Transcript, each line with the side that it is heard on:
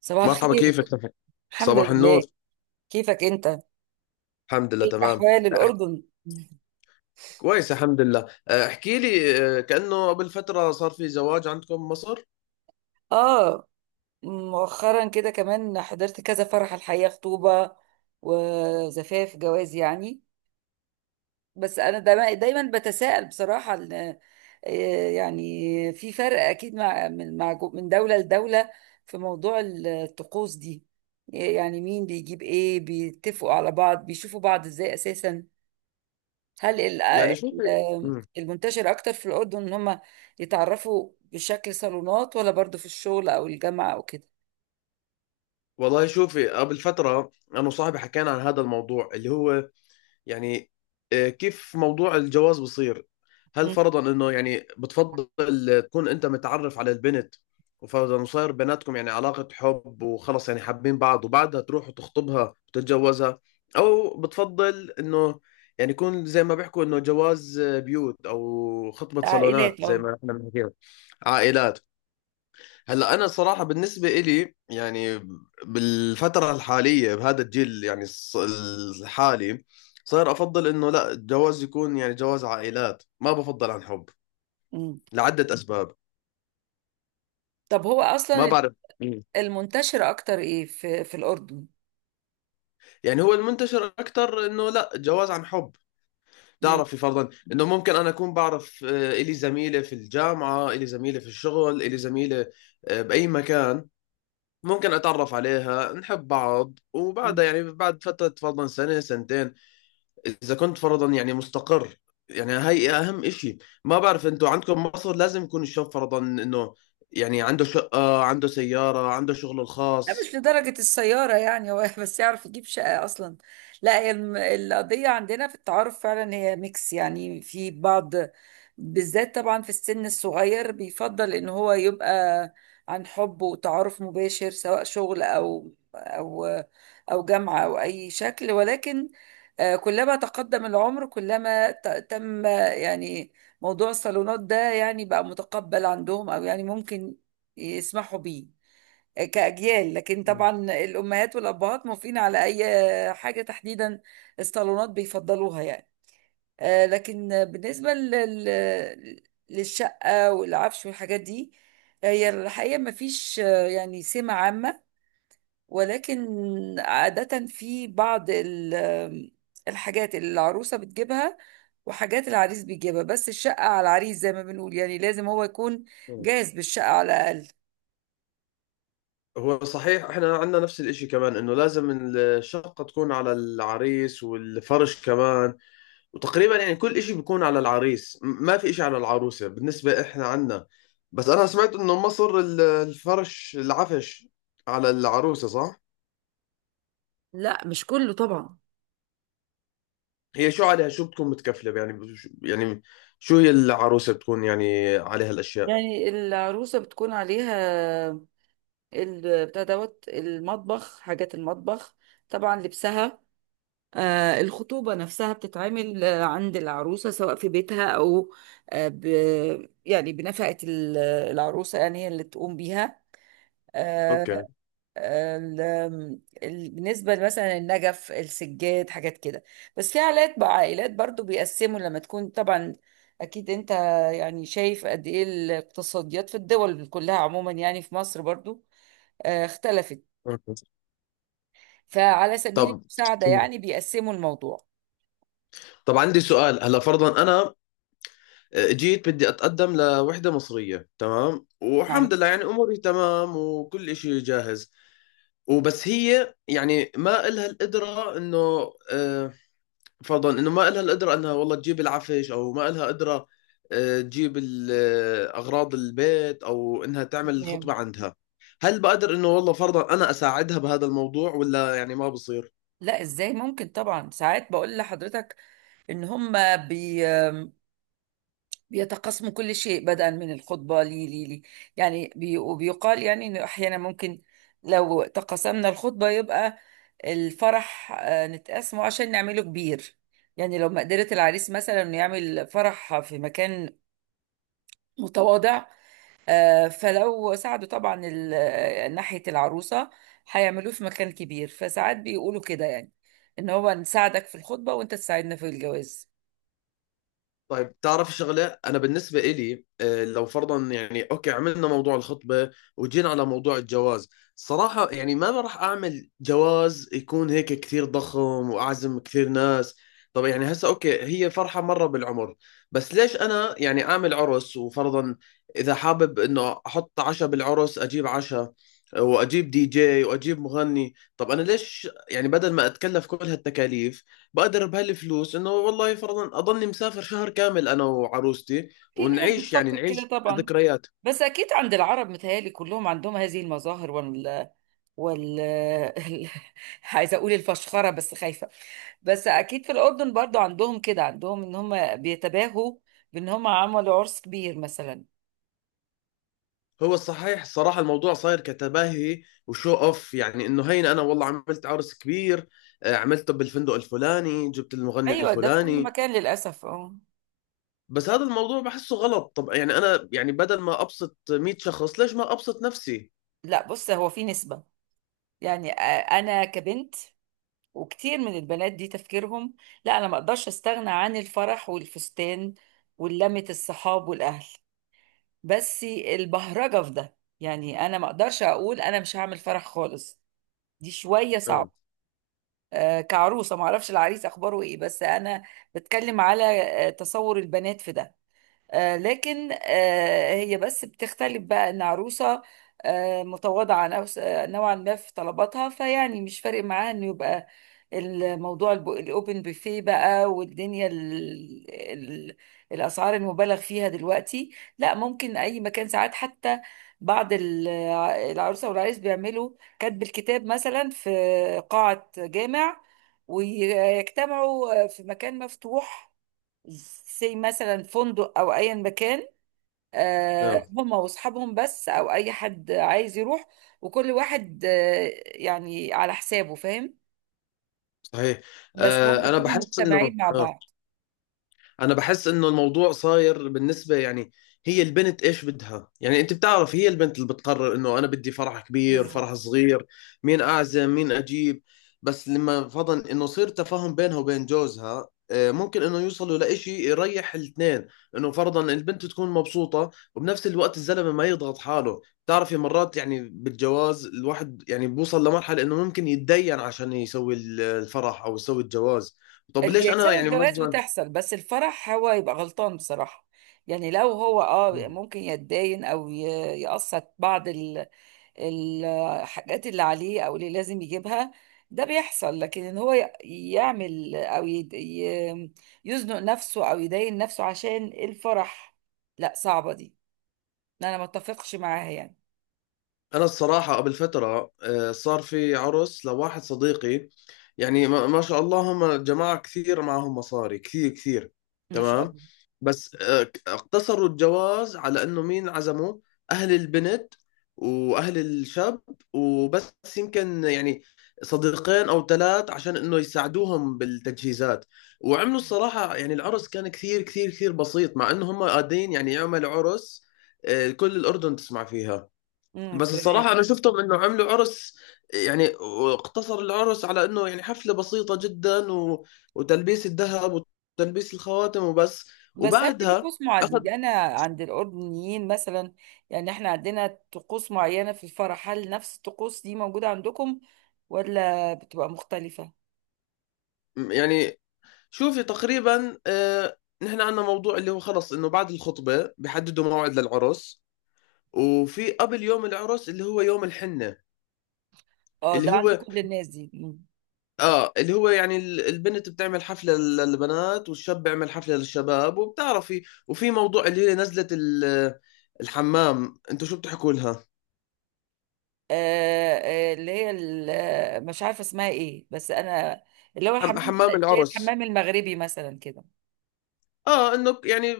right: صباح
left: مرحبا،
right: الخير.
left: كيفك؟
right: الحمد
left: صباح النور.
right: لله. كيفك انت؟
left: الحمد لله،
right: كيف
left: تمام.
right: احوال
left: أح-
right: الاردن؟
left: كويس، الحمد لله. احكي لي، كأنه قبل فترة صار في زواج عندكم بمصر.
right: اه مؤخرا كده كمان حضرت كذا فرح، الحقيقه خطوبه وزفاف جواز يعني. بس انا دايما بتساءل بصراحه، يعني في فرق اكيد مع من مع جو- من دوله لدوله في موضوع الطقوس دي. يعني مين بيجيب ايه، بيتفقوا على بعض، بيشوفوا بعض ازاي اساسا؟ هل
left: يعني شوفي. مم.
right: المنتشر اكتر في الاردن ان هم يتعرفوا بشكل صالونات، ولا برضو في الشغل او الجامعه او كده؟
left: والله شوفي، قبل فترة أنا وصاحبي حكينا عن هذا الموضوع اللي هو، يعني، كيف موضوع الجواز بصير. هل
right: مم.
left: فرضا انه يعني بتفضل تكون انت متعرف على البنت، وفرضا وصار بيناتكم يعني علاقة حب وخلص، يعني حابين بعض، وبعدها تروح وتخطبها وتتجوزها، او بتفضل انه يعني يكون زي ما بيحكوا انه جواز بيوت او خطبة صالونات
right: عائلات،
left: زي
right: اه.
left: ما احنا بنحكيها عائلات؟ هلا انا صراحه، بالنسبه إلي يعني، بالفتره الحاليه بهذا الجيل يعني الحالي، صار افضل انه لا، الجواز يكون يعني جواز عائلات، ما بفضل عن حب،
right: مم.
left: لعده اسباب.
right: طب هو
left: ما
right: اصلا
left: بعرف. مم.
right: المنتشر اكتر ايه في الاردن؟
left: يعني هو المنتشر اكثر انه لا، جواز عن حب. تعرفي فرضا انه ممكن انا اكون بعرف، الي زميله في الجامعه، الي زميله في الشغل، الي زميله باي مكان، ممكن اتعرف عليها، نحب بعض،
right: مم.
left: وبعدها يعني بعد فتره فرضا سنه سنتين. اذا كنت فرضا يعني مستقر، يعني هاي اهم اشي. ما بعرف انتوا عندكم مصر لازم يكون الشاب فرضا انه يعني عنده شقة، عنده سيارة، عنده شغله
right: لا مش
left: الخاص.
right: لدرجة السيارة يعني، هو بس يعرف يجيب شقة أصلا. لا، هي القضية عندنا في التعارف فعلا هي ميكس يعني، في بعض بالذات طبعا في السن الصغير بيفضل إن هو يبقى عن حب وتعارف مباشر، سواء شغل أو جامعة أو أي شكل. ولكن كلما تقدم العمر كلما تم يعني موضوع الصالونات ده يعني بقى متقبل عندهم، أو يعني ممكن يسمحوا بيه كأجيال. لكن
left: مم.
right: طبعا الأمهات والأبهات موافقين على أي حاجة تحديدا، الصالونات بيفضلوها يعني. لكن بالنسبة للشقة والعفش والحاجات دي، هي الحقيقة ما فيش يعني سمة عامة. ولكن عادة في بعض ال- آم، الحاجات اللي العروسة بتجيبها وحاجات العريس بيجيبها، بس الشقة على العريس زي ما بنقول، يعني لازم هو يكون
left: مم.
right: جاهز بالشقة على الأقل.
left: هو صحيح، احنا عندنا نفس الاشي كمان، انه لازم الشقة تكون على العريس والفرش كمان. وتقريبا يعني كل اشي بيكون على العريس، ما في اشي على العروسة بالنسبة احنا عندنا. بس انا سمعت انه مصر الفرش العفش على العروسة، صح؟
right: لا مش كله طبعا.
left: هي شو عليها، شو بتكون متكفلة يعني، يعني شو هي العروسة بتكون يعني عليها الأشياء؟
right: يعني العروسة بتكون عليها بتاع دوت المطبخ، حاجات المطبخ، طبعا لبسها. آه، الخطوبة نفسها بتتعمل عند العروسة، سواء في بيتها أو آه ب يعني بنفقة العروسة، يعني هي اللي تقوم بيها. آه،
left: أوكي.
right: ال- بالنسبة مثلا النجف، السجاد، حاجات كده. بس في عائلات بقى، عائلات برضو بيقسموا لما تكون طبعا، أكيد أنت يعني شايف قد إيه الاقتصاديات في الدول كلها عموما، يعني في مصر برضو اختلفت.
left: أوكي.
right: فعلى سبيل
left: طب
right: المساعدة يعني بيقسموا الموضوع.
left: طب عندي سؤال. هلا فرضا أنا جيت بدي أتقدم لوحدة مصرية، تمام،
right: نعم.
left: والحمد لله يعني أموري تمام وكل إشي جاهز. وبس هي يعني ما إلها القدرة، إنه آه، فرضا انه ما لها القدره انها والله تجيب العفش، او ما لها قدره تجيب اغراض البيت، او انها تعمل الخطبه
right: تمام.
left: عندها. هل بقدر انه والله فرضا انا اساعدها بهذا الموضوع، ولا يعني ما بصير؟
right: لا ازاي، ممكن طبعا. ساعات بقول لحضرتك ان هم بيتقاسموا كل شيء، بدءا من الخطبة لي لي لي يعني بي وبيقال يعني انه احيانا ممكن لو تقاسمنا الخطبة يبقى الفرح نتقاسمه عشان نعمله كبير. يعني لو مقدرة العريس مثلا انه يعمل فرح في مكان متواضع، فلو ساعدوا طبعا ناحية العروسة هيعملوه في مكان كبير. فساعات بيقولوا كده يعني، ان هو نساعدك في الخطبة وانت تساعدنا في الجواز.
left: طيب، تعرف شغلة أنا بالنسبة إلي، لو فرضا يعني أوكي عملنا موضوع الخطبة وجينا على موضوع الجواز. صراحة يعني ما راح أعمل جواز يكون هيك كثير ضخم وأعزم كثير ناس. طب يعني هسا أوكي، هي فرحة مرة بالعمر. بس ليش أنا يعني أعمل عرس؟ وفرضا إذا حابب إنه أحط عشاء بالعرس، أجيب عشاء، وأجيب دي جي، وأجيب مغني. طب أنا ليش يعني بدل ما أتكلف كل هالتكاليف، بقدر بهالفلوس انه والله فرضا اضلني مسافر شهر كامل انا وعروستي،
right: في ناس
left: ونعيش، يعني
right: بتفكر كده
left: نعيش
right: طبعا.
left: ذكريات.
right: بس اكيد عند العرب متهيألي كلهم عندهم هذه المظاهر وال وال عايزه اقول الفشخره بس خايفه. بس اكيد في الاردن برضو عندهم كده، عندهم ان هم بيتباهوا بان هم عملوا عرس كبير مثلا.
left: هو الصحيح صراحة الموضوع صاير كتباهي وشو اوف، يعني انه هين، انا والله عملت عرس كبير، عملته بالفندق الفلاني، جبت المغني
right: ايوه ده في كل
left: الفلاني.
right: مكان للاسف، اه.
left: بس هذا الموضوع بحسه غلط. طب يعني انا يعني بدل ما ابسط 100 شخص، ليش ما ابسط نفسي؟
right: لا بص، هو في نسبه، يعني انا كبنت وكتير من البنات دي تفكيرهم لا، انا ما اقدرش استغنى عن الفرح والفستان ولمة الصحاب والاهل. بس البهرجه في ده، يعني انا ما اقدرش اقول انا مش هعمل فرح خالص، دي شويه
left: اه،
right: صعب. آه كعروسه، ما اعرفش العريس اخباره ايه بس انا بتكلم على تصور البنات في ده. لكن هي بس بتختلف بقى، ان عروسه متواضعه نوعا ما في طلباتها، فيعني مش فارق معاها انه يبقى الموضوع الاوبن بوفيه بقى، والدنيا ال ال الاسعار المبالغ فيها دلوقتي. لا ممكن اي مكان. ساعات حتى بعض العروسه والعريس بيعملوا كاتب الكتاب مثلا في قاعه جامع، ويجتمعوا في مكان مفتوح زي مثلا فندق او ايا مكان،
left: اه،
right: هما واصحابهم بس، او اي حد عايز يروح. وكل واحد يعني على حسابه، فاهم؟
left: صحيح.
right: بس هم
left: آه انا
right: يكونوا
left: بحس انه
right: مجتمعين مع
left: آه.
right: بعض.
left: انا بحس انه الموضوع صاير بالنسبه يعني، هي البنت ايش بدها، يعني انت بتعرف، هي البنت اللي بتقرر انه انا بدي فرح كبير،
right: بالظبط.
left: فرح صغير، مين اعزم، مين اجيب. بس لما فضل انه صير تفاهم بينها وبين جوزها، ممكن انه يوصلوا لإشي يريح الاثنين، انه فرضا البنت تكون مبسوطة وبنفس الوقت الزلمة ما يضغط حاله. بتعرفي مرات يعني بالجواز الواحد يعني بوصل لمرحلة انه ممكن يتدين عشان يسوي الفرح او يسوي الجواز. طب ليش
right: اللي
left: انا
right: سبب
left: يعني
right: الجواز
left: مثلا.
right: بتحصل، بس الفرح هو يبقى غلطان بصراحة. يعني لو هو اه ممكن يتداين او يقسط بعض الحاجات اللي عليه او اللي لازم يجيبها، ده بيحصل. لكن ان هو ي- يعمل او يد- ي- يزنق نفسه او يداين نفسه عشان الفرح، لا صعبة دي، انا ما اتفقش معاها يعني.
left: انا الصراحه قبل فتره صار في عرس لواحد صديقي، يعني ما ما شاء الله، هم جماعه كثير، معهم مصاري كثير كثير.
right: ان شاء
left: تمام.
right: الله.
left: بس اقتصروا الجواز على انه مين عزموا، اهل البنت واهل الشاب وبس، يمكن يعني صديقين او ثلاث عشان انه يساعدوهم بالتجهيزات. وعملوا الصراحه يعني العرس كان كثير كثير كثير بسيط، مع انه هم قادرين يعني يعملوا عرس كل الاردن تسمع فيها. بس
right: تمام.
left: الصراحة أنا شفتهم إنه عملوا عرس، يعني واقتصر العرس على إنه يعني حفلة بسيطة جدا، و... وتلبيس الذهب، وتلبيس الخواتم وبس.
right: بس هل في
left: وبعدها
right: طقوس معينة
left: أخذ.
right: يعني انا، عند الاردنيين مثلا؟ يعني احنا عندنا طقوس معينة في الفرح، هل نفس الطقوس دي موجودة عندكم ولا بتبقى مختلفة؟
left: يعني شوفي، تقريبا نحن عندنا موضوع اللي هو، خلص، إنه بعد الخطبة بيحددوا موعد للعرس. وفي قبل يوم العرس اللي هو يوم الحنة،
right: اه
left: اللي
right: ده عند
left: هو
right: كل الناس دي.
left: اه اللي هو يعني البنت بتعمل حفلة للبنات، والشاب بيعمل حفلة للشباب، وبتعرفي. وفي موضوع اللي هي نزلة الحمام، انتوا شو بتحكوا لها؟
right: اللي هي مش عارفه اسمها ايه، بس انا اللي هو الحمام،
left: حمام
right: زي
left: العرس.
right: الحمام المغربي مثلا كده.
left: اه، انه يعني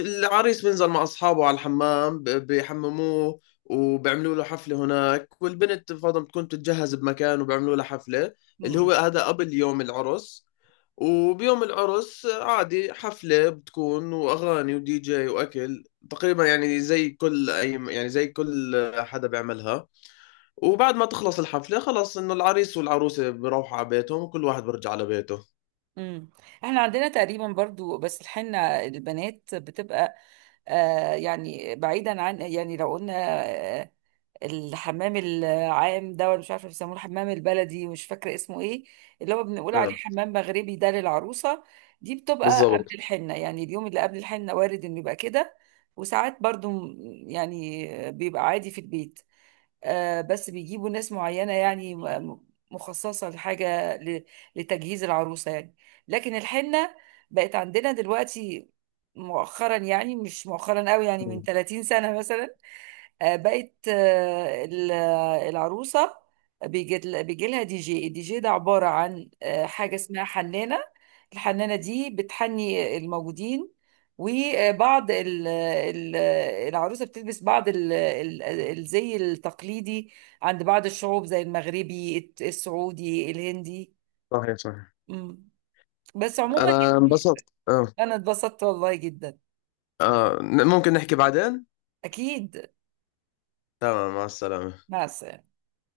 left: العريس بينزل مع اصحابه على الحمام، بيحمموه وبيعملوا له حفله هناك، والبنت فاضل بتكون بتتجهز بمكان وبيعملوا لها حفله. اللي
right: امم
left: هو هذا قبل يوم العرس. وبيوم العرس عادي حفله بتكون، واغاني، ودي جي، واكل. تقريبا يعني زي كل حدا بيعملها. وبعد ما تخلص الحفله خلاص، انه العريس والعروسه بيروحوا على بيتهم، وكل واحد بيرجع على بيته.
right: أمم. احنا عندنا تقريبا برضو، بس الحنه البنات بتبقى، يعني بعيدا عن، يعني لو قلنا الحمام العام ده، ولا مش عارفه بيسموه الحمام البلدي، مش فاكره اسمه ايه، اللي هو بنقول عليه
left: نعم.
right: حمام مغربي، ده للعروسه. دي بتبقى قبل
left: بالضبط.
right: الحنه، يعني اليوم اللي قبل الحنه وارد انه يبقى كده. وساعات برضو يعني بيبقى عادي في البيت. آه بس بيجيبوا ناس معينه يعني مخصصه لتجهيز العروسه يعني. لكن الحنه بقت عندنا دلوقتي مؤخرا، يعني مش مؤخرا قوي، يعني من
left: مم.
right: 30 سنه مثلا، بقت العروسة بيجي لها دي جي. الدي جي ده عبارة عن حاجة اسمها حنانة. الحنانة دي بتحني الموجودين. وبعض العروسة بتلبس بعض الزي التقليدي عند بعض الشعوب، زي المغربي، السعودي، الهندي.
left: صحيح، صحيح.
right: مم. بس عموما
left: انا
right: يعني،
left: انبسطت، اه.
right: أنا اتبسطت والله جدا.
left: اه، ممكن نحكي بعدين.
right: أكيد.
left: تمام، مع السلامة.
right: مع السلامة.